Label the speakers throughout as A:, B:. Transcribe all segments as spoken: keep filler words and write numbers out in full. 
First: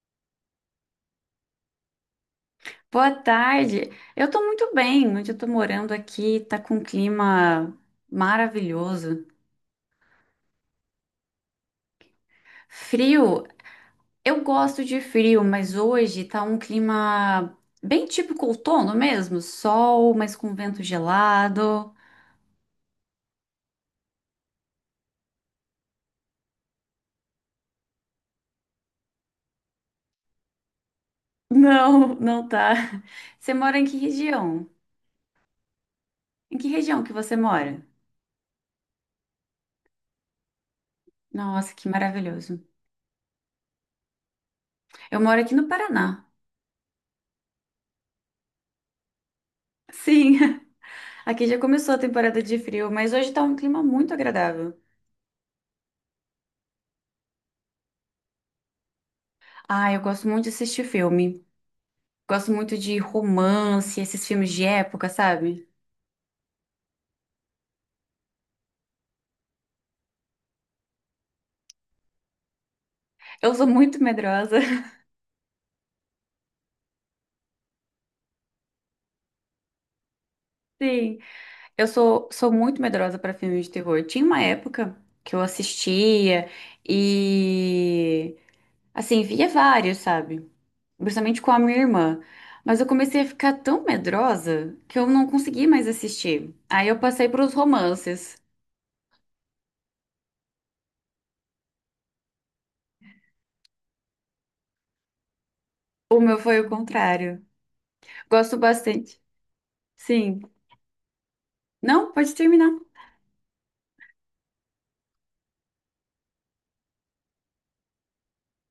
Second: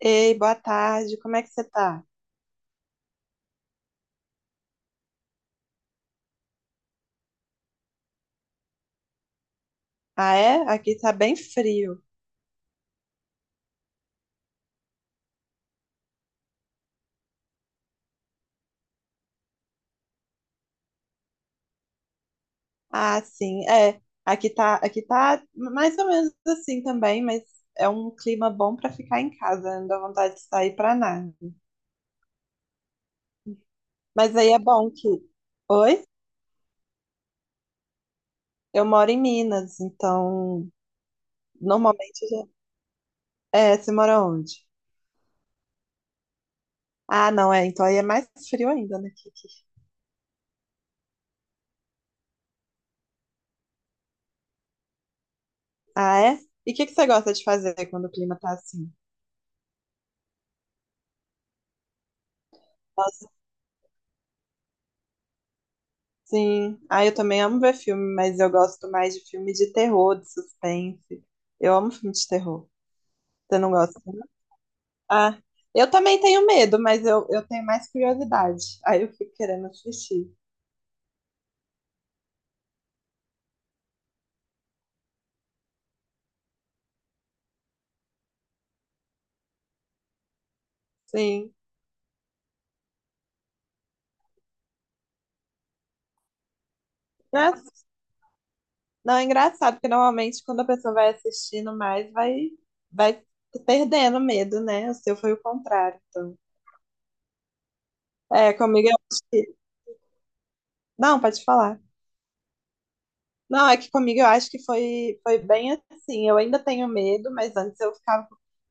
A: Ei, boa tarde, como é que você tá?
B: Boa tarde. Eu tô muito bem. Onde eu tô morando aqui tá com um clima maravilhoso.
A: Ah, é? Aqui tá bem frio.
B: Frio, eu gosto de frio, mas hoje tá um clima bem típico outono mesmo, sol, mas com vento gelado.
A: Ah, sim, é. Aqui tá, aqui tá mais ou menos assim também, mas é um clima bom pra ficar em casa, não dá vontade de sair pra nada.
B: Não, não tá. Você mora em que
A: Mas aí é
B: região?
A: bom que. Oi?
B: Em que região que você mora?
A: Eu moro em Minas, então
B: Nossa, que
A: normalmente já.
B: maravilhoso.
A: É, você mora onde?
B: Eu moro aqui no Paraná.
A: Ah, não, é, então aí é mais frio ainda, né? que- que-
B: Sim, aqui já começou a temporada de frio, mas hoje tá um clima muito agradável.
A: Ah, é? E o que que você gosta de fazer quando o clima tá assim?
B: Ah, eu gosto muito de assistir filme. Gosto muito de romance, esses filmes de época, sabe?
A: Sim, ah, eu também amo ver filme, mas eu gosto mais de filme de terror, de suspense. Eu amo filme de terror.
B: Eu
A: Você
B: sou
A: não gosta?
B: muito
A: Não?
B: medrosa.
A: Ah, eu também tenho medo, mas eu, eu tenho mais curiosidade. Aí eu fico querendo assistir.
B: Sim, eu sou, sou muito medrosa pra filmes de terror. Tinha uma época que eu assistia e, assim, via vários, sabe? Principalmente com
A: Sim.
B: a minha irmã. Mas eu comecei a ficar tão medrosa que eu não consegui mais assistir. Aí eu passei pros
A: Mas,
B: romances.
A: não, é engraçado, porque normalmente quando a pessoa vai assistindo mais, vai, vai perdendo medo, né? O seu foi o contrário.
B: O
A: Então.
B: meu foi o contrário.
A: É,
B: Gosto
A: comigo eu
B: bastante.
A: acho que.
B: Sim.
A: Não, pode falar.
B: Não, pode terminar.
A: Não, é que comigo eu acho que foi, foi bem assim. Eu ainda tenho medo, mas antes eu ficava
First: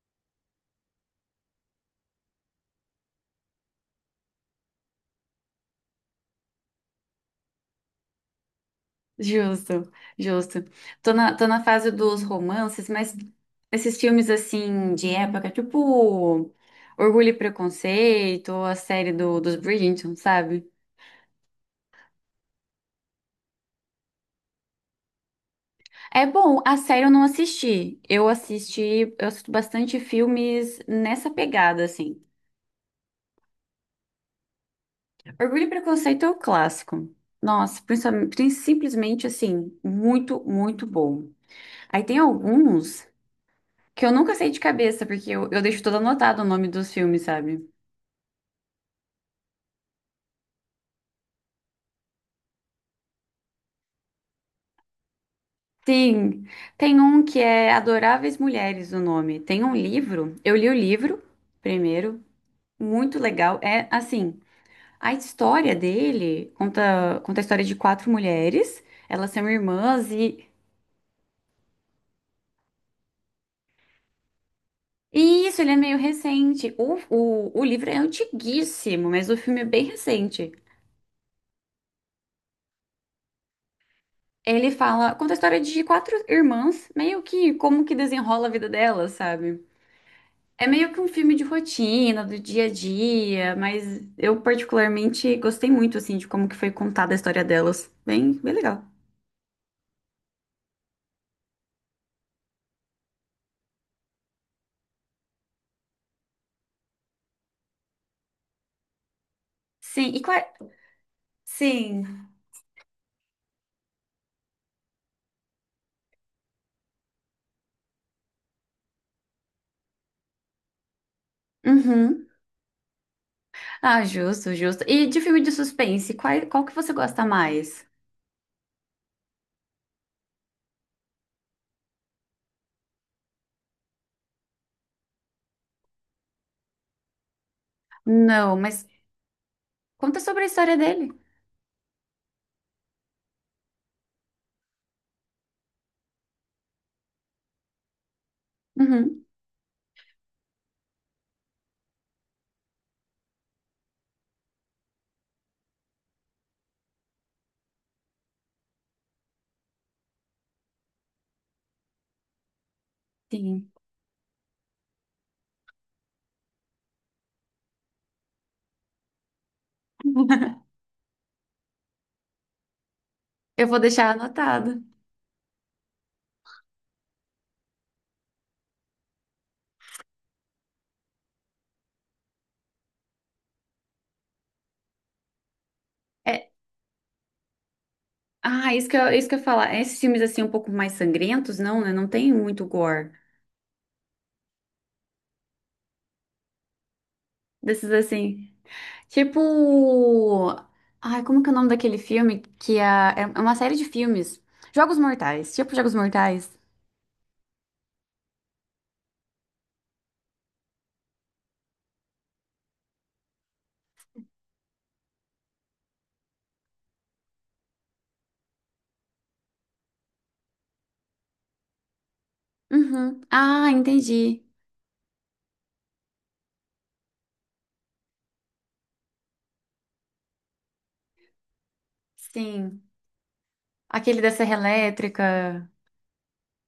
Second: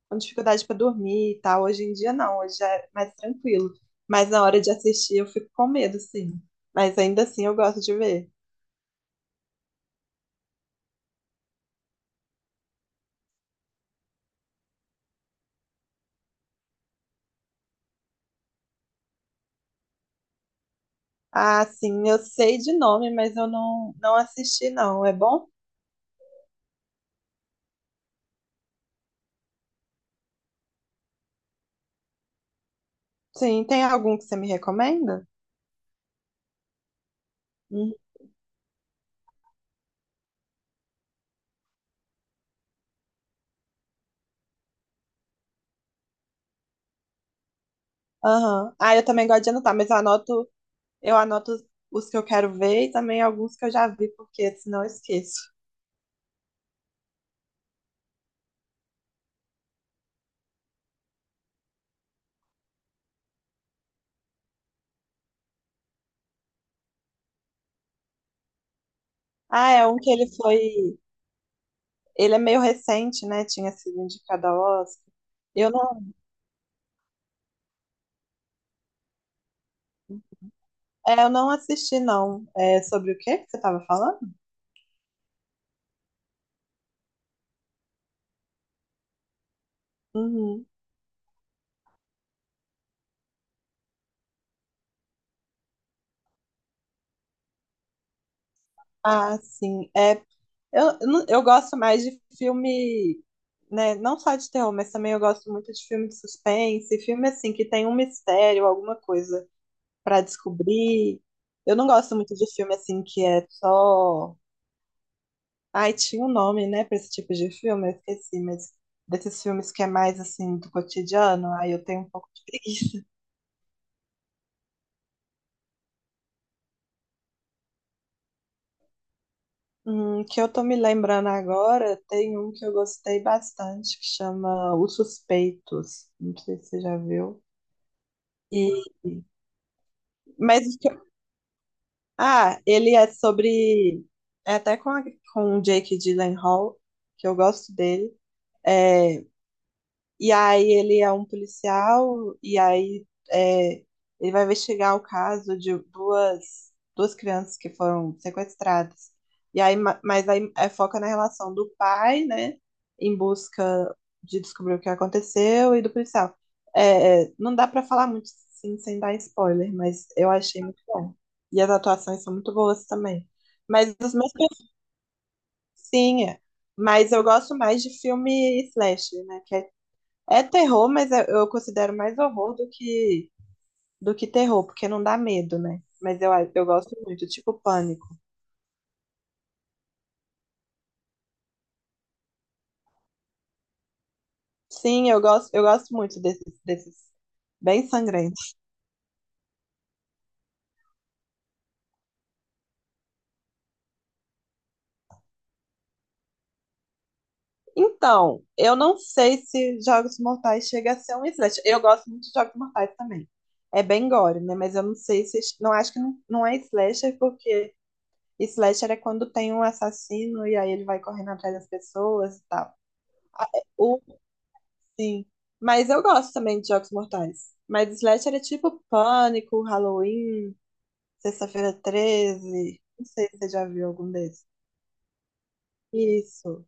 A: com dificuldade para dormir e tal. Hoje em dia não, hoje é mais tranquilo. Mas na hora de assistir eu fico com medo, sim. Mas ainda assim eu gosto de ver.
B: Justo, justo. Tô na, tô na fase dos romances, mas esses filmes assim de época, tipo Orgulho e Preconceito, ou a série do, dos Bridgerton, sabe?
A: Ah, sim, eu sei de nome, mas eu não, não assisti, não. É bom?
B: É bom, a série eu não assisti. Eu assisti, eu assisto bastante filmes nessa pegada, assim.
A: Sim, tem algum que você me recomenda?
B: Orgulho e Preconceito é o clássico. Nossa,
A: Hum.
B: principalmente- prin- simplesmente assim, muito, muito bom. Aí tem alguns que eu nunca sei de cabeça, porque eu, eu deixo todo anotado o nome dos filmes, sabe?
A: Aham. Ah, eu também gosto de anotar, mas eu anoto, eu anoto os os que eu quero ver e também alguns que eu já vi, porque senão eu esqueço.
B: Sim, tem um que é Adoráveis Mulheres, o nome. Tem um livro, eu li o livro primeiro, muito legal. É assim, a história dele conta, conta a história de quatro mulheres, elas são
A: Ah, é um que
B: irmãs
A: ele
B: e,
A: foi. Ele é meio recente, né? Tinha sido indicado ao Oscar.
B: e isso,
A: Eu
B: ele é meio
A: não,
B: recente. O, o, o livro é antiguíssimo, mas o filme é bem recente.
A: é, eu não assisti, não. É sobre o quê que você estava falando?
B: Ele fala, conta a história de quatro irmãs, meio que como que desenrola a vida delas, sabe?
A: Uhum.
B: É meio que um filme de rotina, do dia a dia, mas eu particularmente gostei muito, assim, de como que foi contada a história delas. Bem, bem legal.
A: Ah, sim. É, eu, eu não- eu gosto mais de filme, né? Não só de terror, mas também eu gosto muito de filme de suspense, filme assim que tem um mistério, alguma coisa
B: Sim, e
A: para
B: qual... é,
A: descobrir. Eu não gosto
B: sim.
A: muito de filme assim que é só. Ai, tinha um nome, né, pra esse tipo de filme, eu esqueci, mas desses filmes que é mais assim do cotidiano, aí eu tenho um pouco
B: Uhum.
A: de preguiça.
B: Ah, justo, justo. E de filme de suspense, qual, qual que você gosta mais?
A: Hum, que eu tô me lembrando agora, tem um que eu gostei bastante, que chama Os Suspeitos. Não sei se você já viu.
B: Não,
A: E,
B: mas conta sobre a
A: mas
B: história
A: o que eu-
B: dele.
A: ah, ele é sobre, é até com a- com o Jake Gyllenhaal, que eu gosto dele. É,
B: Uhum.
A: e aí ele é um policial, e aí é, ele vai investigar o caso de duas, duas crianças que foram sequestradas. E aí, ma- mas aí é, foca na relação do pai, né? Em
B: Sim.
A: busca de descobrir o que aconteceu, e do policial. É, é, não dá pra falar muito assim, sem dar spoiler, mas eu achei muito bom. E as atuações são muito boas também.
B: Eu vou
A: Mas
B: deixar
A: os meus perfis,
B: anotado.
A: sim, é, mas eu gosto mais de filme slasher, né? É terror, mas eu eu considero mais horror do que do que terror, porque não dá medo, né? Mas eu,
B: É...
A: eu gosto muito, tipo pânico.
B: Ah, isso que eu, isso que eu ia falar. Esses filmes, assim, um pouco mais sangrentos, não, né? Não tem muito gore.
A: Sim, eu gosto, eu gosto muito desses, desses bem
B: Desses, assim...
A: sangrentos.
B: Tipo. Ai, como que é o nome daquele filme? Que a... é uma série de filmes. Jogos Mortais. Tipo Jogos Mortais.
A: Então, eu não sei se Jogos Mortais chega a ser um slasher. Eu gosto muito de Jogos Mortais também. É bem gore, né? Mas eu não sei se. Não acho que não, não é slasher, porque slasher é quando tem um assassino e aí ele vai correndo atrás das pessoas e tal.
B: Uhum. Ah, entendi.
A: Sim. Mas eu gosto também de Jogos Mortais. Mas Slash era tipo Pânico, Halloween, Sexta-feira Treze.
B: Sim.
A: Não sei se você já viu algum
B: Aquele da
A: desses.
B: Serra Elétrica.
A: Isso.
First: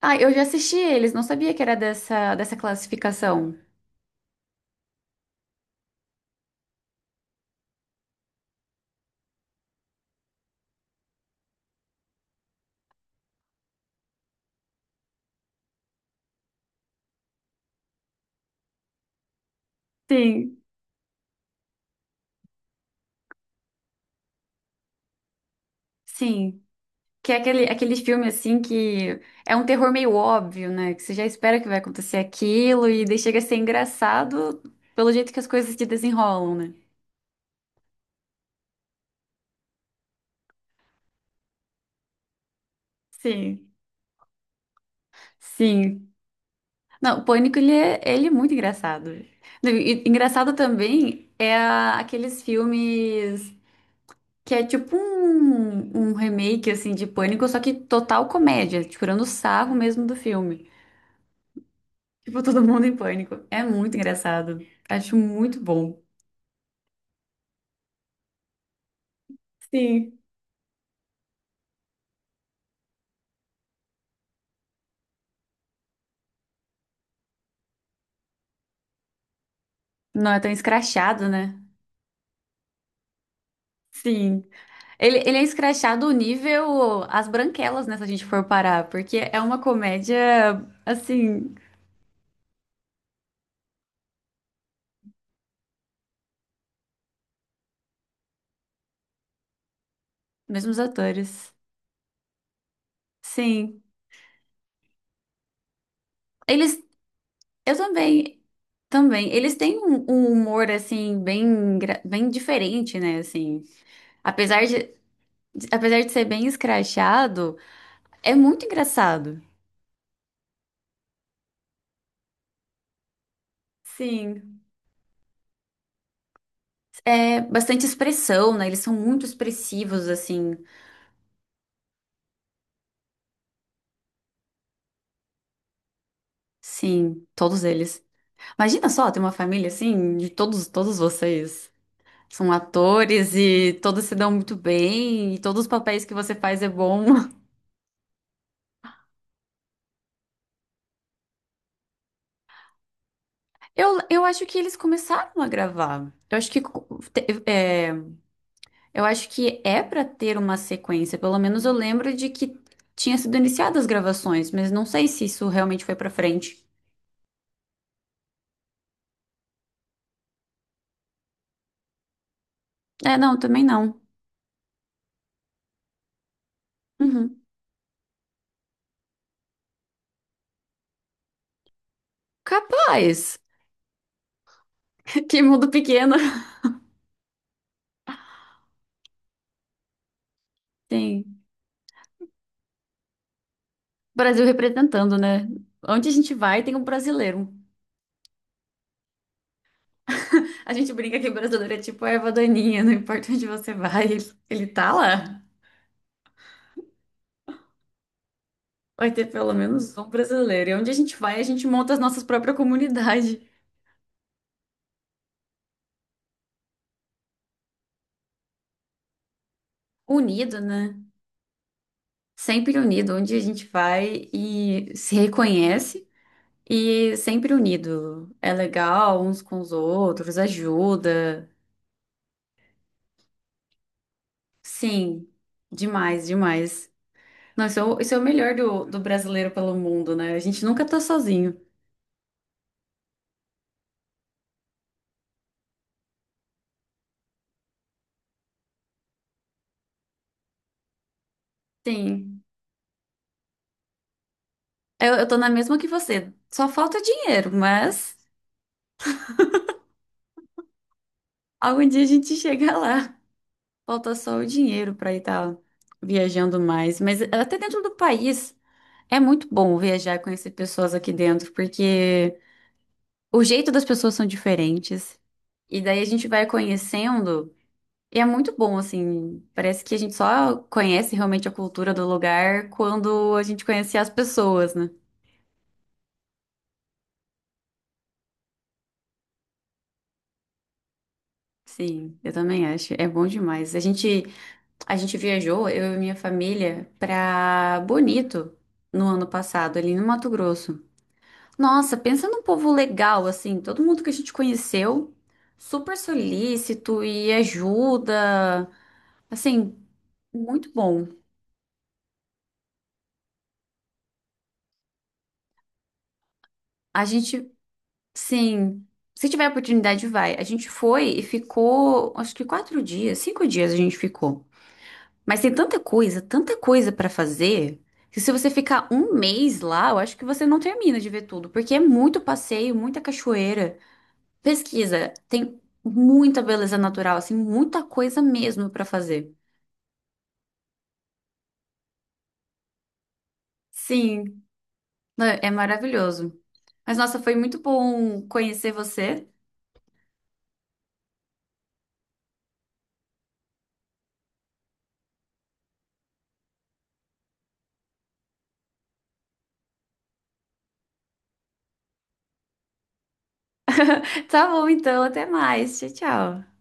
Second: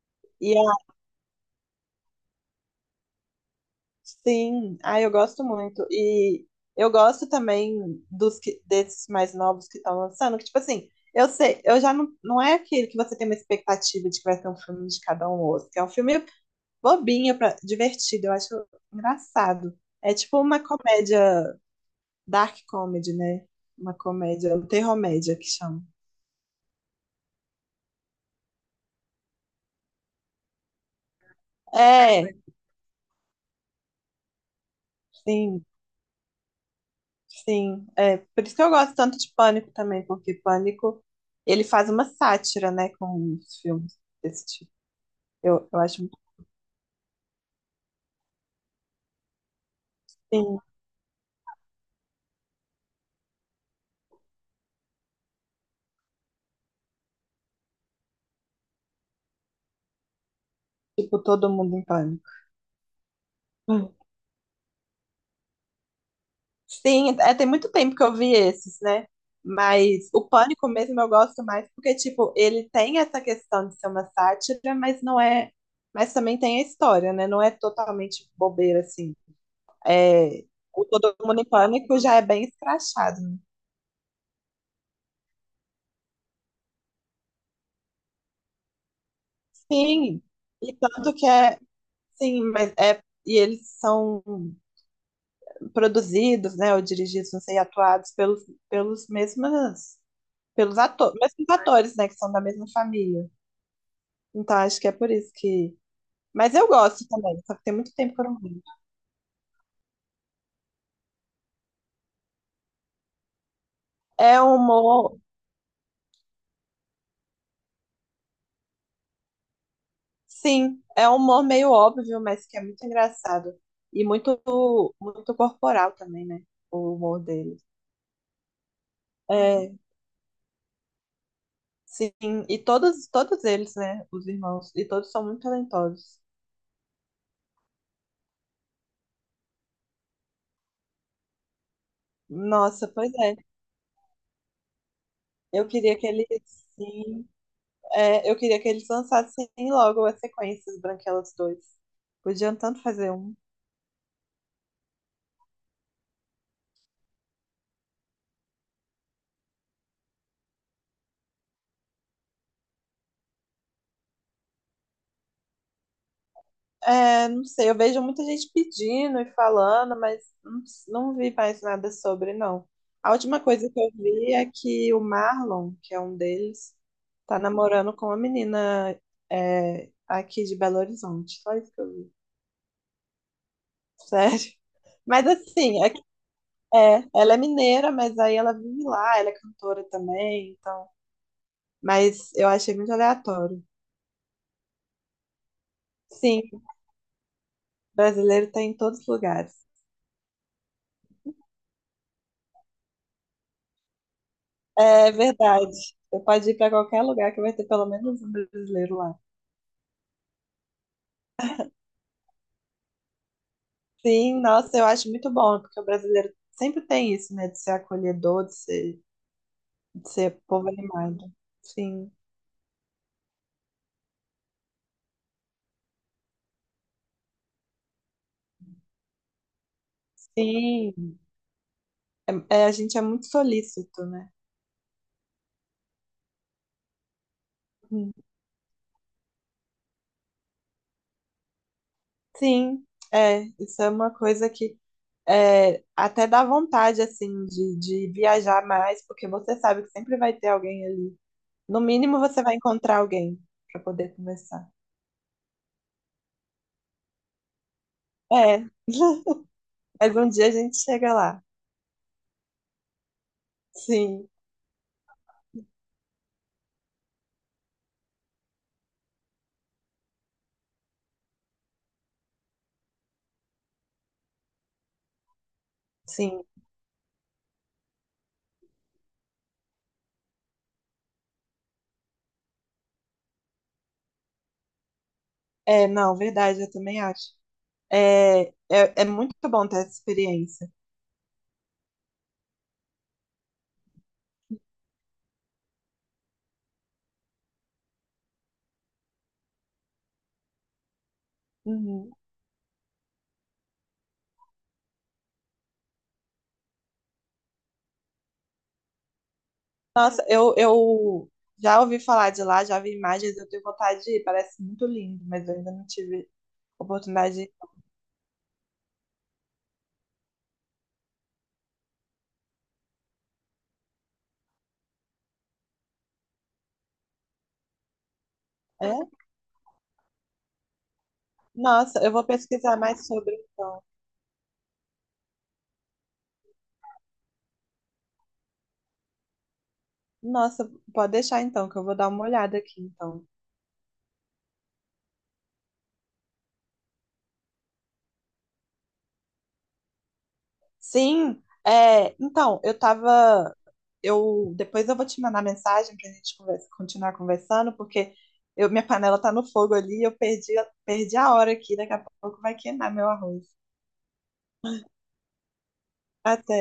B: Ah, eu já
A: E
B: assisti
A: a-
B: eles, não sabia que era dessa, dessa classificação.
A: sim, ah, eu gosto muito. E eu gosto também dos que- desses mais novos que estão lançando, que tipo assim, eu sei, eu já não, não é aquele que você tem uma expectativa de que vai ser um filme de cada um ou outro, que é um filme bobinho, pra, divertido, eu acho engraçado. É tipo
B: Sim.
A: uma comédia. Dark comedy, né? Uma comédia, um terrormédia que chama.
B: Sim. Que é aquele, aquele filme assim que é um terror meio óbvio, né? Que você já espera que vai acontecer
A: É,
B: aquilo e daí chega a ser engraçado pelo jeito que as
A: sim,
B: coisas se desenrolam, né?
A: sim. É, por isso que eu gosto tanto de Pânico também, porque Pânico, ele faz uma sátira, né, com os
B: Sim.
A: filmes desse tipo. Eu, eu acho
B: Sim.
A: muito,
B: Não, o Pânico, ele é, ele é muito engraçado. e- Engraçado
A: sim,
B: também é a- aqueles filmes que é tipo um, um, remake, assim, de Pânico, só que total comédia, tirando o sarro mesmo do filme.
A: tipo, todo mundo em pânico.
B: Tipo, todo mundo em pânico. É
A: Hum.
B: muito engraçado. Acho muito bom.
A: Sim, é, tem muito tempo que eu vi esses, né? Mas
B: Sim.
A: o Pânico mesmo eu gosto mais porque, tipo, ele tem essa questão de ser uma sátira, mas não é. Mas também tem a história, né? Não é totalmente bobeira, assim.
B: Não é
A: É,
B: tão
A: o Todo
B: escrachado,
A: Mundo em
B: né?
A: Pânico já é bem escrachado, né?
B: Sim. Ele, ele é escrachado nível As Branquelas, né, se a gente for parar, porque é uma
A: Sim,
B: comédia,
A: e tanto que
B: assim,
A: é, sim, mas é, e eles são produzidos, né, ou dirigidos, não sei, atuados pelos, pelos mesmas, pelos
B: mesmos
A: atores, mesmos
B: atores.
A: atores, né, que são da mesma família.
B: Sim.
A: Então acho que é por isso que. Mas eu
B: Eles
A: gosto também, só que tem
B: Eu
A: muito tempo que eu não
B: também,
A: vejo.
B: também. Eles têm um, um, humor, assim, bem, engra- bem diferente, né, assim.
A: É um
B: Apesar de,
A: humor,
B: de- apesar de ser bem escrachado, é muito engraçado.
A: sim, é um humor meio óbvio, mas que é muito engraçado. E muito,
B: Sim.
A: muito corporal também, né? O humor
B: É
A: dele.
B: bastante expressão, né? Eles são muito expressivos, assim.
A: Sim, e todos, todos eles, né, os irmãos, e todos são muito talentosos.
B: Sim, todos eles. Imagina só, ter uma família, assim, de todos, todos vocês. São
A: Nossa, pois
B: atores
A: é.
B: e todos se dão muito bem, e todos
A: Eu
B: os
A: queria
B: papéis
A: que
B: que
A: eles,
B: você faz é bom.
A: sim, é, eu queria que eles lançassem logo as sequências Branquelas dois. Podiam tanto fazer um.
B: Eu, eu acho que eles começaram a gravar. Eu acho que é, Eu acho que é pra ter uma sequência. Pelo menos eu lembro de que tinha sido iniciadas as gravações, mas não sei se isso realmente foi pra frente.
A: É, não sei, eu vejo muita gente pedindo e falando, mas não, não vi mais nada sobre, não. A
B: É, não,
A: última
B: também
A: coisa que eu
B: não.
A: vi é que o Marlon, que é um deles, tá
B: Uhum.
A: namorando com uma menina, é, aqui de Belo Horizonte. Só isso que eu vi.
B: Capaz!
A: Sério. Mas
B: Que mundo
A: assim, é, que-
B: pequeno.
A: é, ela é mineira, mas aí ela vive lá, ela é cantora também, então.
B: Sim.
A: Mas eu achei muito aleatório.
B: Brasil representando, né? Onde a gente
A: Sim,
B: vai, tem um brasileiro.
A: brasileiro tem em todos os lugares.
B: A gente brinca que o brasileiro é tipo a erva daninha, não importa onde você vai, ele, ele tá
A: É
B: lá.
A: verdade. Você pode ir para qualquer lugar que vai ter pelo menos um brasileiro
B: Vai
A: lá.
B: ter pelo menos um brasileiro. E onde a gente vai, a gente monta as nossas próprias comunidades.
A: Sim, nossa, eu acho muito bom, porque o brasileiro sempre tem isso, né, de ser acolhedor, de ser, de ser
B: Unido,
A: povo
B: né?
A: animado. Sim,
B: Sempre unido, onde a gente vai e se reconhece e sempre unido. É legal uns com os outros,
A: sim.
B: ajuda.
A: É, é, a gente é muito solícito, né?
B: Sim, demais, demais. Não, isso é o,
A: Hum.
B: isso é o melhor do, do brasileiro pelo mundo, né? A gente nunca tá sozinho.
A: Sim, é, isso é uma coisa que é, até dá vontade, assim, de, de viajar mais, porque você sabe que sempre vai ter alguém ali. No mínimo, você
B: Sim,
A: vai encontrar alguém para poder conversar.
B: eu, eu tô na mesma que você. Só falta dinheiro, mas
A: É, mas um dia a gente chega lá.
B: algum dia a gente chega lá. Falta
A: Sim,
B: só o dinheiro pra ir tá viajando mais. Mas até dentro do país. É muito bom viajar e conhecer pessoas aqui dentro, porque o jeito das pessoas são diferentes. E daí a gente
A: sim.
B: vai conhecendo. E é muito bom, assim. Parece que a gente só conhece realmente a cultura do lugar quando a gente conhece as pessoas, né?
A: É, não, verdade, eu também acho. É, é, é muito bom ter essa experiência.
B: Sim, eu também acho. É bom demais. A gente, a gente viajou, eu e minha família, pra Bonito no ano passado, ali no Mato Grosso. Nossa,
A: Uhum.
B: pensa num povo legal, assim. Todo mundo que a gente conheceu, super solícito e ajuda. Assim,
A: Nossa, eu,
B: muito bom.
A: eu já ouvi falar de lá, já vi imagens, eu tenho vontade de ir, parece muito lindo, mas eu ainda não tive
B: A
A: oportunidade de ir.
B: gente, sim, se tiver oportunidade, vai. A gente foi e ficou, acho que quatro dias, cinco dias a gente ficou. Mas tem tanta coisa, tanta coisa pra fazer, que se você ficar
A: É?
B: um mês lá, eu acho que você não termina de ver tudo, porque é
A: Nossa, eu
B: muito
A: vou
B: passeio,
A: pesquisar
B: muita
A: mais sobre
B: cachoeira.
A: então.
B: Pesquisa, tem muita beleza natural, assim, muita coisa mesmo pra fazer.
A: Nossa, pode deixar então, que eu vou dar uma olhada aqui então.
B: Sim, não, é maravilhoso. Mas nossa, foi muito bom conhecer você.
A: Sim, é, então, eu tava. Eu, depois eu vou te mandar mensagem pra gente conversa- continuar conversando, porque eu, minha panela tá no fogo ali, eu perdi, perdi a hora aqui, daqui a pouco vai queimar meu arroz.
B: Tá bom, então, até mais. Tchau, tchau.
A: Até.